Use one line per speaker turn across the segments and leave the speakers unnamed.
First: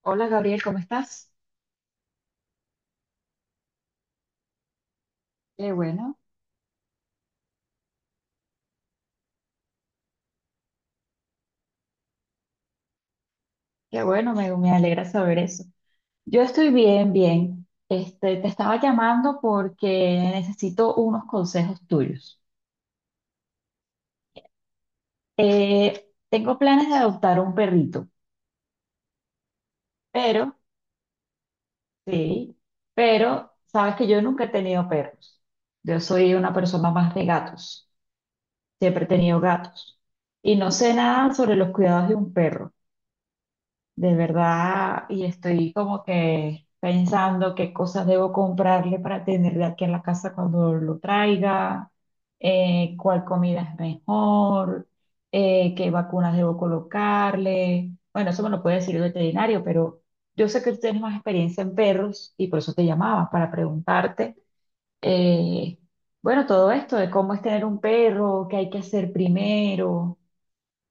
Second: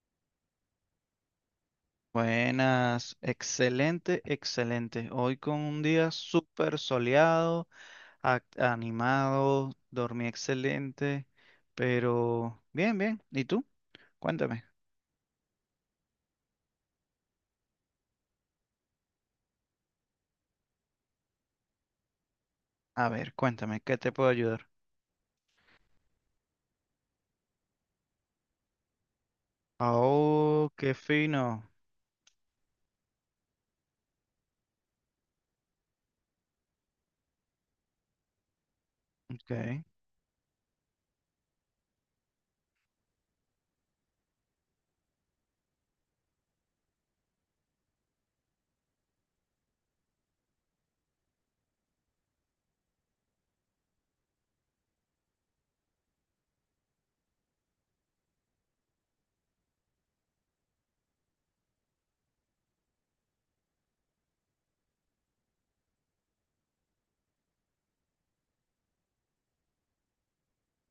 Hola Gabriel, ¿cómo estás?
Buenas, excelente, excelente. Hoy con
Qué
un día
bueno,
súper soleado, animado, dormí excelente, pero bien, bien. ¿Y tú?
qué bueno, me,
Cuéntame.
me alegra saber eso. Yo estoy bien, bien. Este, te estaba llamando porque necesito unos consejos tuyos.
A ver, cuéntame, ¿qué te puedo ayudar?
Tengo planes de adoptar un perrito, pero,
Oh, qué fino.
sí, pero sabes que yo nunca he tenido perros. Yo soy una persona más de gatos, siempre he tenido
Ok.
gatos y no sé nada sobre los cuidados de un perro. De verdad, y estoy como que pensando qué cosas debo comprarle para tenerle aquí en la casa cuando lo traiga, cuál comida es mejor, qué vacunas debo colocarle. Bueno, eso me lo puede decir el veterinario, pero yo sé que tú tienes más experiencia en perros y por eso te llamaba, para preguntarte, eh, bueno, todo esto de cómo es tener un perro, qué hay que hacer primero,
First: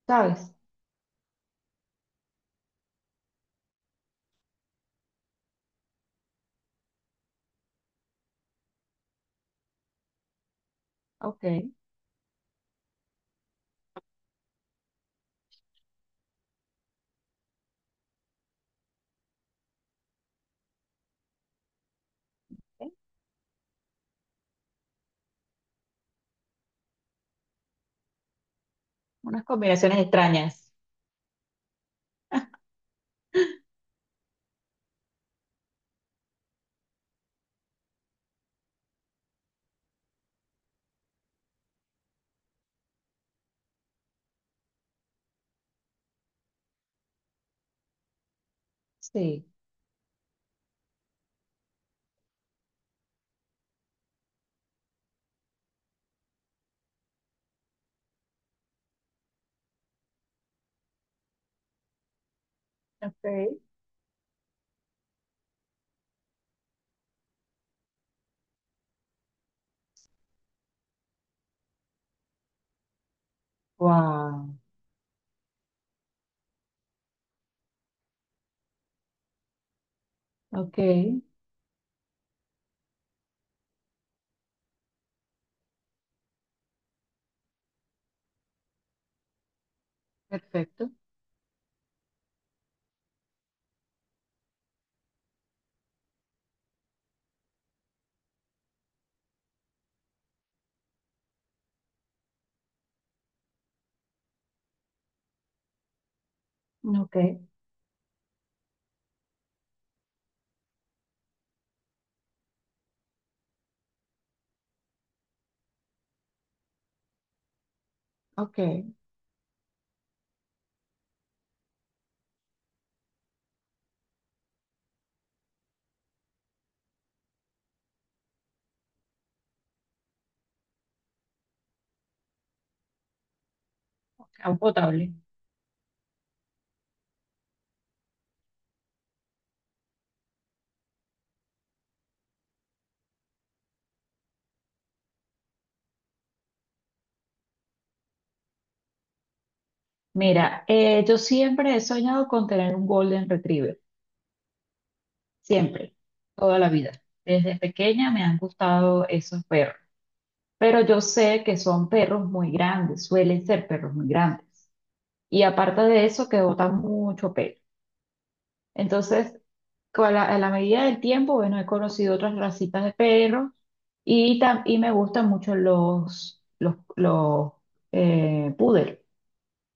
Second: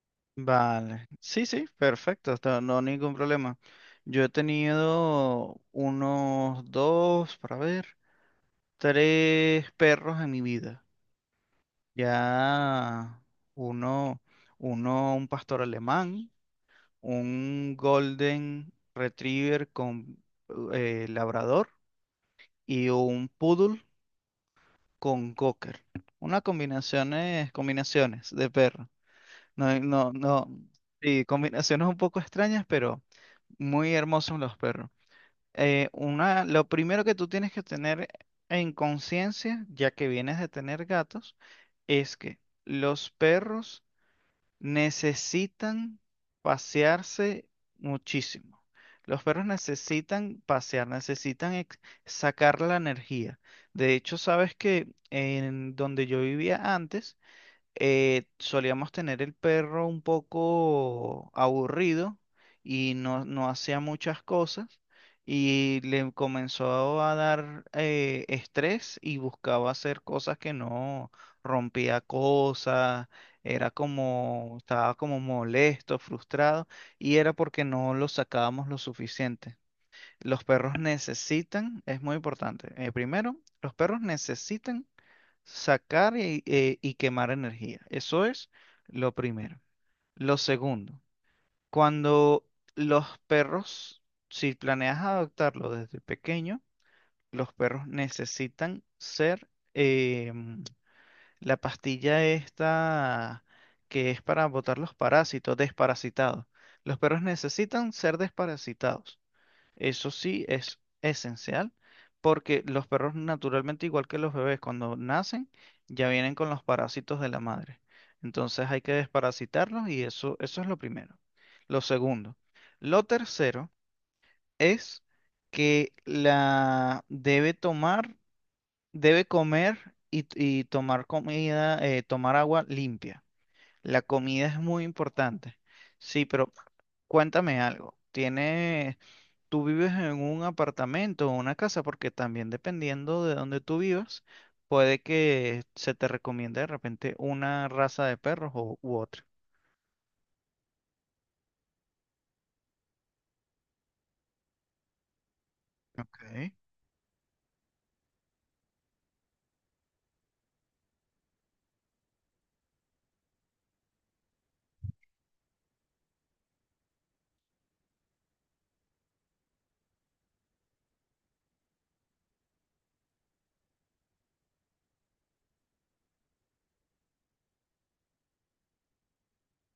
¿sabes?
Vale. Sí, sí, perfecto. No, ningún problema. Yo he tenido unos dos, para ver, tres perros en mi vida.
Ok,
Ya uno, un pastor alemán, un golden retriever con labrador y
ok,
un poodle con cocker. Unas combinaciones, combinaciones de perro.
unas
No,
combinaciones
no, no.
extrañas.
Sí, combinaciones un poco extrañas, pero muy hermosos los perros. Lo primero que tú tienes que tener en conciencia, ya que vienes de tener gatos, es que los perros necesitan pasearse muchísimo. Los
Sí.
perros necesitan pasear, sacar la energía. De hecho, sabes que en donde yo vivía antes, solíamos tener el perro un poco aburrido y no, no
Ok.
hacía muchas cosas y le comenzó a dar estrés y buscaba hacer cosas que no, rompía cosas, era
Wow.
como, estaba como molesto, frustrado y era porque no lo sacábamos lo suficiente. Los perros
Ok.
necesitan, es muy importante, primero, los perros necesitan sacar y quemar energía. Eso es lo primero. Lo
Perfecto.
segundo, cuando los perros, si planeas adoptarlo desde pequeño, los perros necesitan ser em, la pastilla esta que es para botar los parásitos, desparasitados. Los
Ok.
perros necesitan ser desparasitados. Eso sí es esencial porque los perros naturalmente, igual que los bebés, cuando nacen ya vienen con los parásitos de la madre.
Ok.
Entonces hay que desparasitarlos y eso es lo primero. Lo segundo. Lo tercero es que la debe tomar, debe comer y tomar comida, tomar agua limpia. La comida
Ah,
es muy
potable.
importante. Sí, pero cuéntame algo. ¿Tiene Tú vives en un apartamento o una casa, porque también dependiendo de donde tú vivas, puede que se te recomiende de repente una raza de perros u otra.
Mira, yo siempre he soñado con tener un Golden Retriever. Siempre.
Okay.
Toda la vida. Desde pequeña me han gustado esos perros. Pero yo sé que son perros muy grandes. Suelen ser perros muy grandes. Y aparte de eso, que botan mucho pelo. Entonces, a la medida del tiempo, bueno, he conocido otras racitas de perros y, y me gustan mucho los poodle.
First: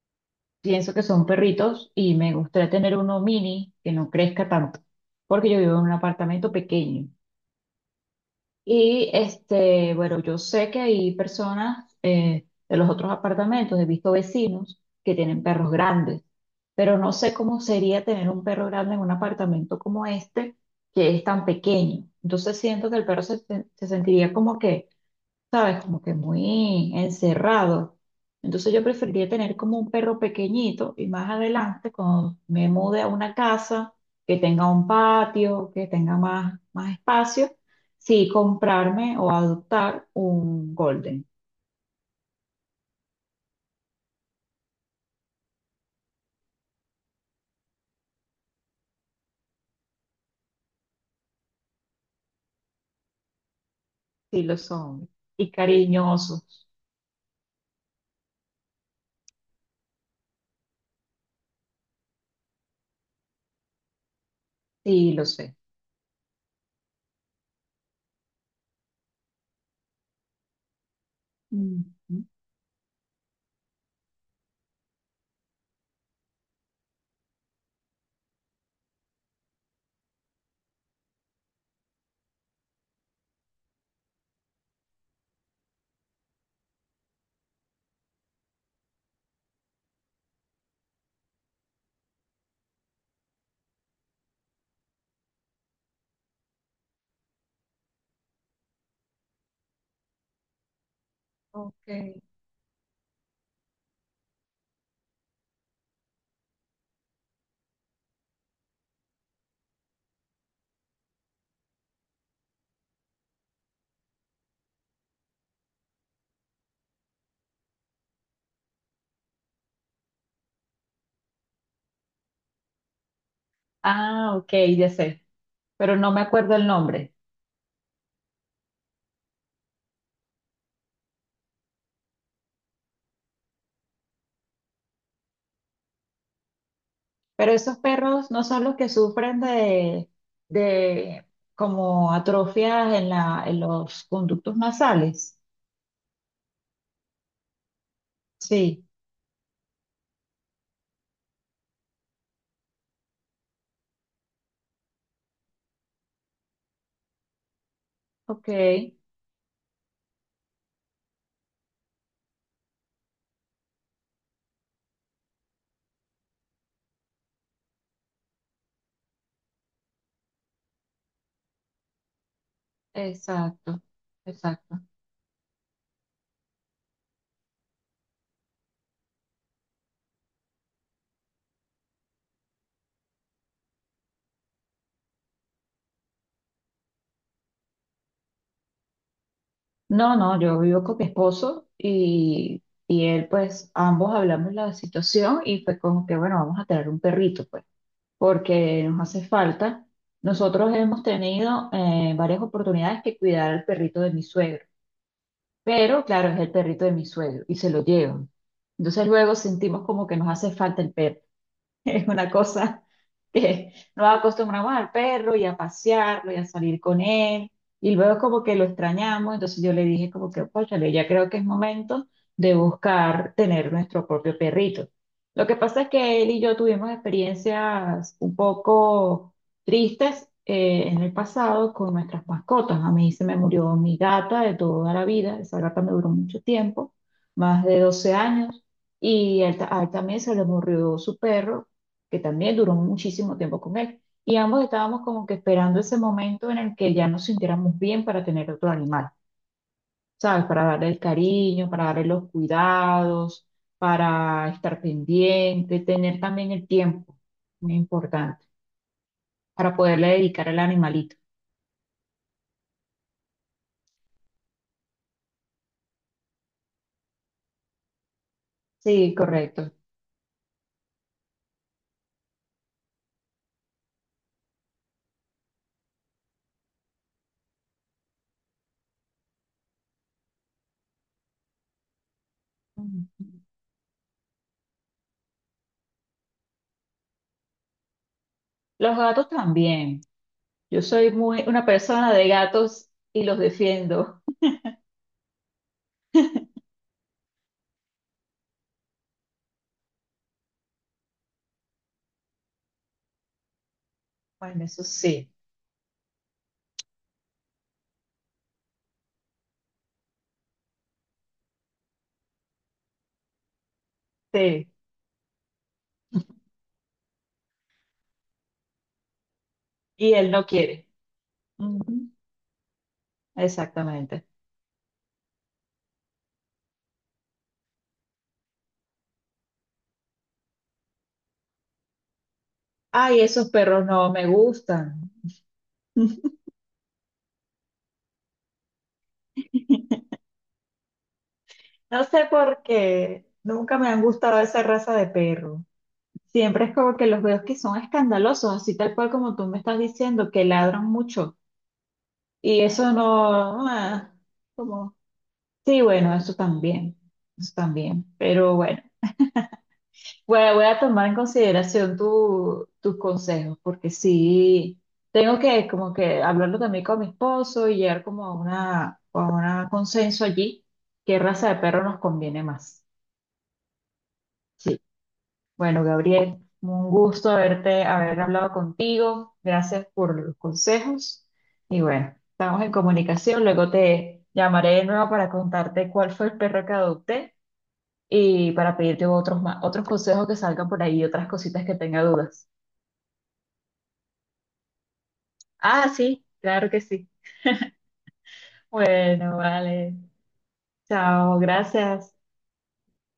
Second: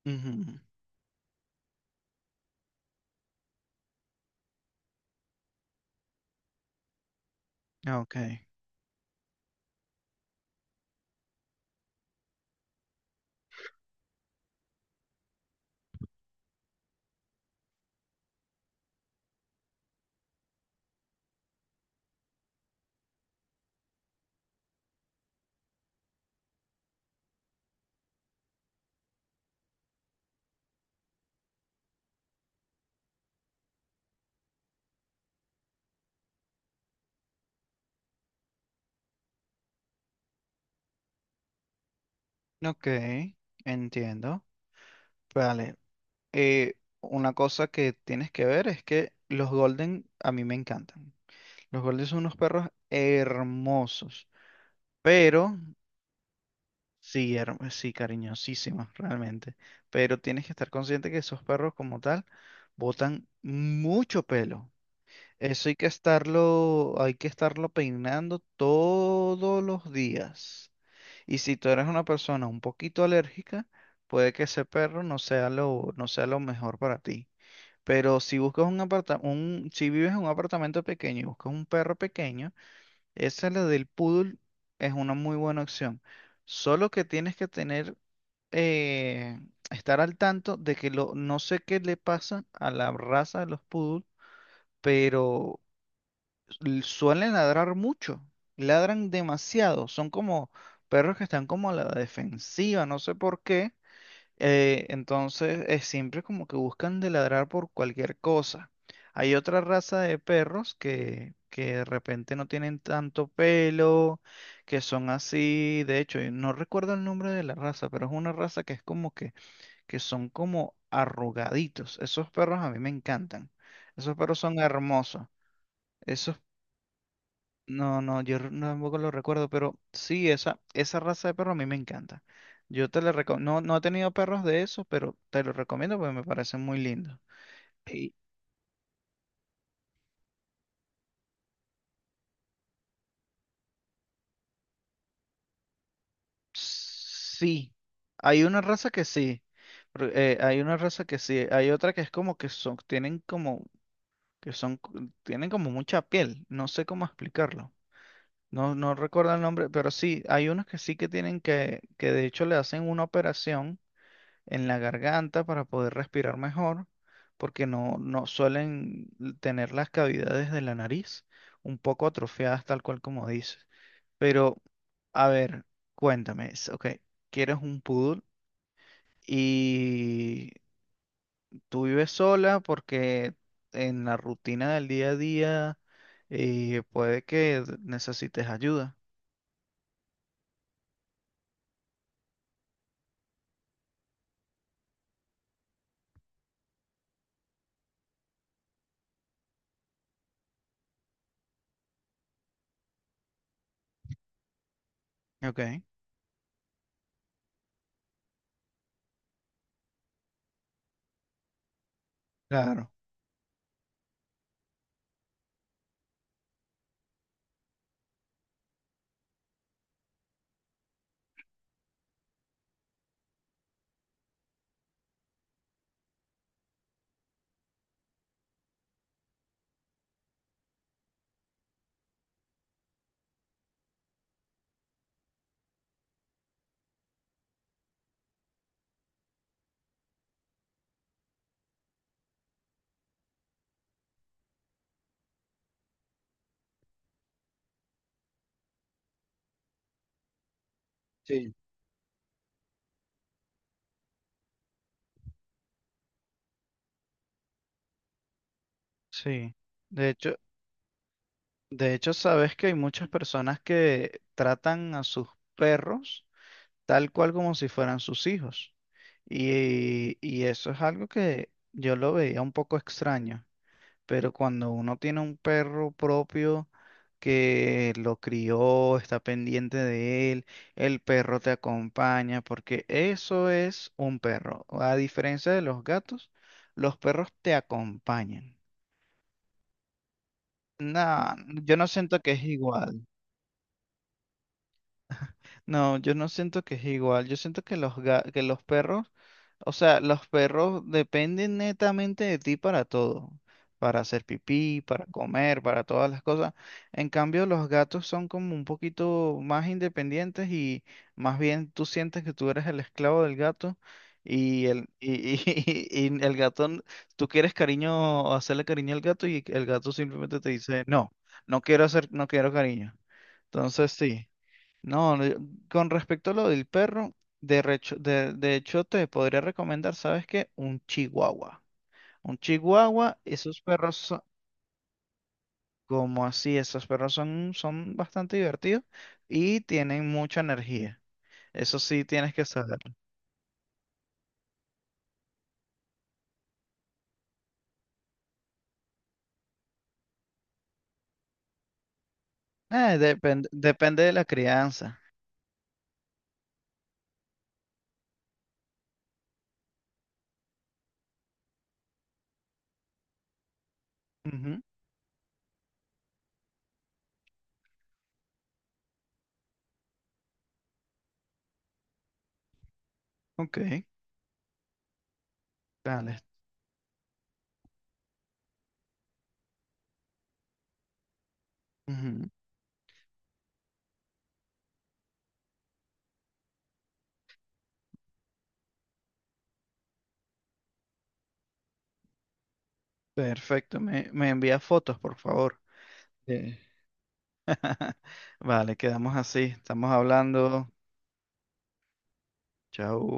Ujú.
Pienso que son perritos y me gustaría tener uno mini que no crezca tanto, porque yo vivo en un apartamento pequeño.
Ok,
Y este, bueno, yo sé que hay personas de los otros apartamentos, he visto vecinos que tienen perros grandes, pero no sé cómo sería tener un perro grande en un apartamento como este, que es tan pequeño. Entonces siento que el perro se sentiría como que ¿sabes? Como que muy encerrado. Entonces yo preferiría tener como un perro pequeñito y más adelante, cuando me mude a una casa que tenga un patio, que tenga más espacio, sí comprarme o adoptar un golden.
ok, entiendo. Vale, eh, una cosa que tienes que ver es que los Golden a mí me encantan. Los Golden son unos perros hermosos,
Sí lo son. Y
pero
cariñosos.
sí, sí, cariñosísimas, realmente. Pero tienes que estar consciente que esos perros como tal botan mucho pelo.
Sí lo sé.
Eso hay que estarlo peinando todos los días. Y si tú eres una
Ujú.
persona un poquito alérgica, puede que ese perro no sea lo, no sea lo mejor para ti. Pero si buscas un si vives en un apartamento pequeño y buscas un perro pequeño, esa la del poodle es una muy buena opción. Solo que tienes que tener eh, estar al tanto de que lo, no sé qué le pasa a la raza de los poodles, pero suelen ladrar mucho, ladran demasiado, son como perros que están como a la
Ok.
defensiva, no sé por qué. Entonces es siempre como que buscan de ladrar por cualquier cosa. Hay otra raza de perros que de repente no tienen tanto pelo, que son así, de hecho, y no recuerdo el nombre de la raza, pero es una raza que es como que son como arrugaditos. Esos perros a mí me encantan. Esos
Ah,
perros
ok,
son
ya sé.
hermosos.
Pero no me
Esos,
acuerdo el nombre.
no, no, no, tampoco lo recuerdo, pero sí, esa raza de perro a mí me encanta. Yo te le recomiendo, no, no he tenido perros de esos, pero te los recomiendo porque me parecen muy lindos.
Pero esos
Y
perros no son los que sufren de como atrofias en en los conductos nasales.
sí, hay una
Sí,
raza que sí. Pero, hay una raza que sí, hay otra que es como que son, tienen como, que son, co- tienen como mucha piel, no sé cómo explicarlo.
ok,
No, no recuerdo el nombre, pero sí, hay unos que sí que tienen que de hecho le hacen una operación en la garganta para poder respirar mejor, porque no, no suelen tener las cavidades de la nariz un poco atrofiadas, tal cual como dices.
exacto,
Pero,
exacto.
a ver, cuéntame, ok, quieres un poodle y tú vives sola porque en la rutina del día a día puede que necesites ayuda.
No, no, yo vivo con mi esposo y él, pues, ambos hablamos la situación y fue como que, bueno, vamos a tener un perrito, pues, porque nos hace falta. Nosotros hemos tenido varias oportunidades que cuidar al perrito de mi suegro.
Ok,
Pero claro, es el perrito de mi suegro y se lo llevan. Entonces luego sentimos como que nos hace falta el perro. Es una cosa
claro.
que nos acostumbramos al perro y a pasearlo y a salir con él. Y luego como que lo extrañamos, entonces yo le dije como que, cónchale, ya creo que es momento de buscar tener nuestro propio perrito. Lo que pasa es que él y yo tuvimos experiencias un poco tristes en el pasado con nuestras mascotas. A mí se me murió mi gata de toda la vida, esa gata me duró mucho tiempo, más de 12 años. Y a él también se le murió su perro que también duró muchísimo tiempo con él. Y ambos estábamos como que esperando ese momento en el que ya nos sintiéramos bien para tener otro animal, ¿sabes? Para darle el cariño, para darle los cuidados, para estar pendiente, tener también el tiempo, muy importante,
Sí,
para poderle
de hecho,
dedicar al animalito.
de hecho sabes que hay muchas personas que tratan a sus perros tal cual como si fueran sus hijos.
Sí, correcto.
Y eso es algo que yo lo veía un poco extraño, pero cuando uno tiene un perro propio que lo crió, está pendiente de él, el perro te acompaña, porque
Ujú.
eso es un perro. A diferencia de los gatos, los perros te acompañan.
Los gatos también. Yo soy
No,
muy una
yo no
persona
siento
de
que es
gatos
igual.
y los defiendo.
No, yo no siento que es igual. Yo siento que los que los perros, o sea, los perros dependen netamente de ti para todo, para hacer
Bueno,
pipí,
eso
para
sí,
comer, para todas las cosas. En cambio, los gatos son como un poquito más independientes y más bien tú sientes que tú eres el esclavo del gato y
sí.
y y el gato, tú quieres cariño, hacerle cariño al gato y el gato
Y él
simplemente
no
te dice,
quiere.
"No, no quiero hacer,
Ujú,
no quiero cariño." Entonces
exactamente.
sí. No, no, con respecto a lo del perro, de hecho te podría recomendar, ¿sabes qué? Un chihuahua. Un chihuahua,
Ay, esos
esos
perros
perros
no
son,
me gustan.
como así, esos perros son, son bastante divertidos y tienen mucha energía. Eso
No
sí
sé
tienes que
por
saber.
qué, nunca me han gustado esa raza de perro. Siempre es como que los veo que son escandalosos, así tal cual como tú me estás diciendo, que ladran mucho. Y eso
Depende,
no,
depende de
ah,
la
como,
crianza.
sí, bueno, eso también, eso también. Pero bueno. Voy a tomar en consideración tus consejos, porque
Ujú.
sí, tengo que como que hablarlo también con mi esposo y llegar como a a una consenso allí, qué raza de perro nos conviene más.
Ok,
Sí. Bueno,
vale.
Gabriel, un gusto haber hablado contigo. Gracias por los consejos. Y bueno,
Ujú.
estamos en comunicación. Luego te llamaré de nuevo para contarte cuál fue el perro que adopté y para pedirte otros consejos que salgan por ahí y otras cositas que tenga dudas.
Perfecto, me envía fotos, por favor.
Ah, sí,
Eh.
claro que sí.
Vale, quedamos
Bueno,
así. Estamos
vale.
hablando.
Chao, gracias.
Chao.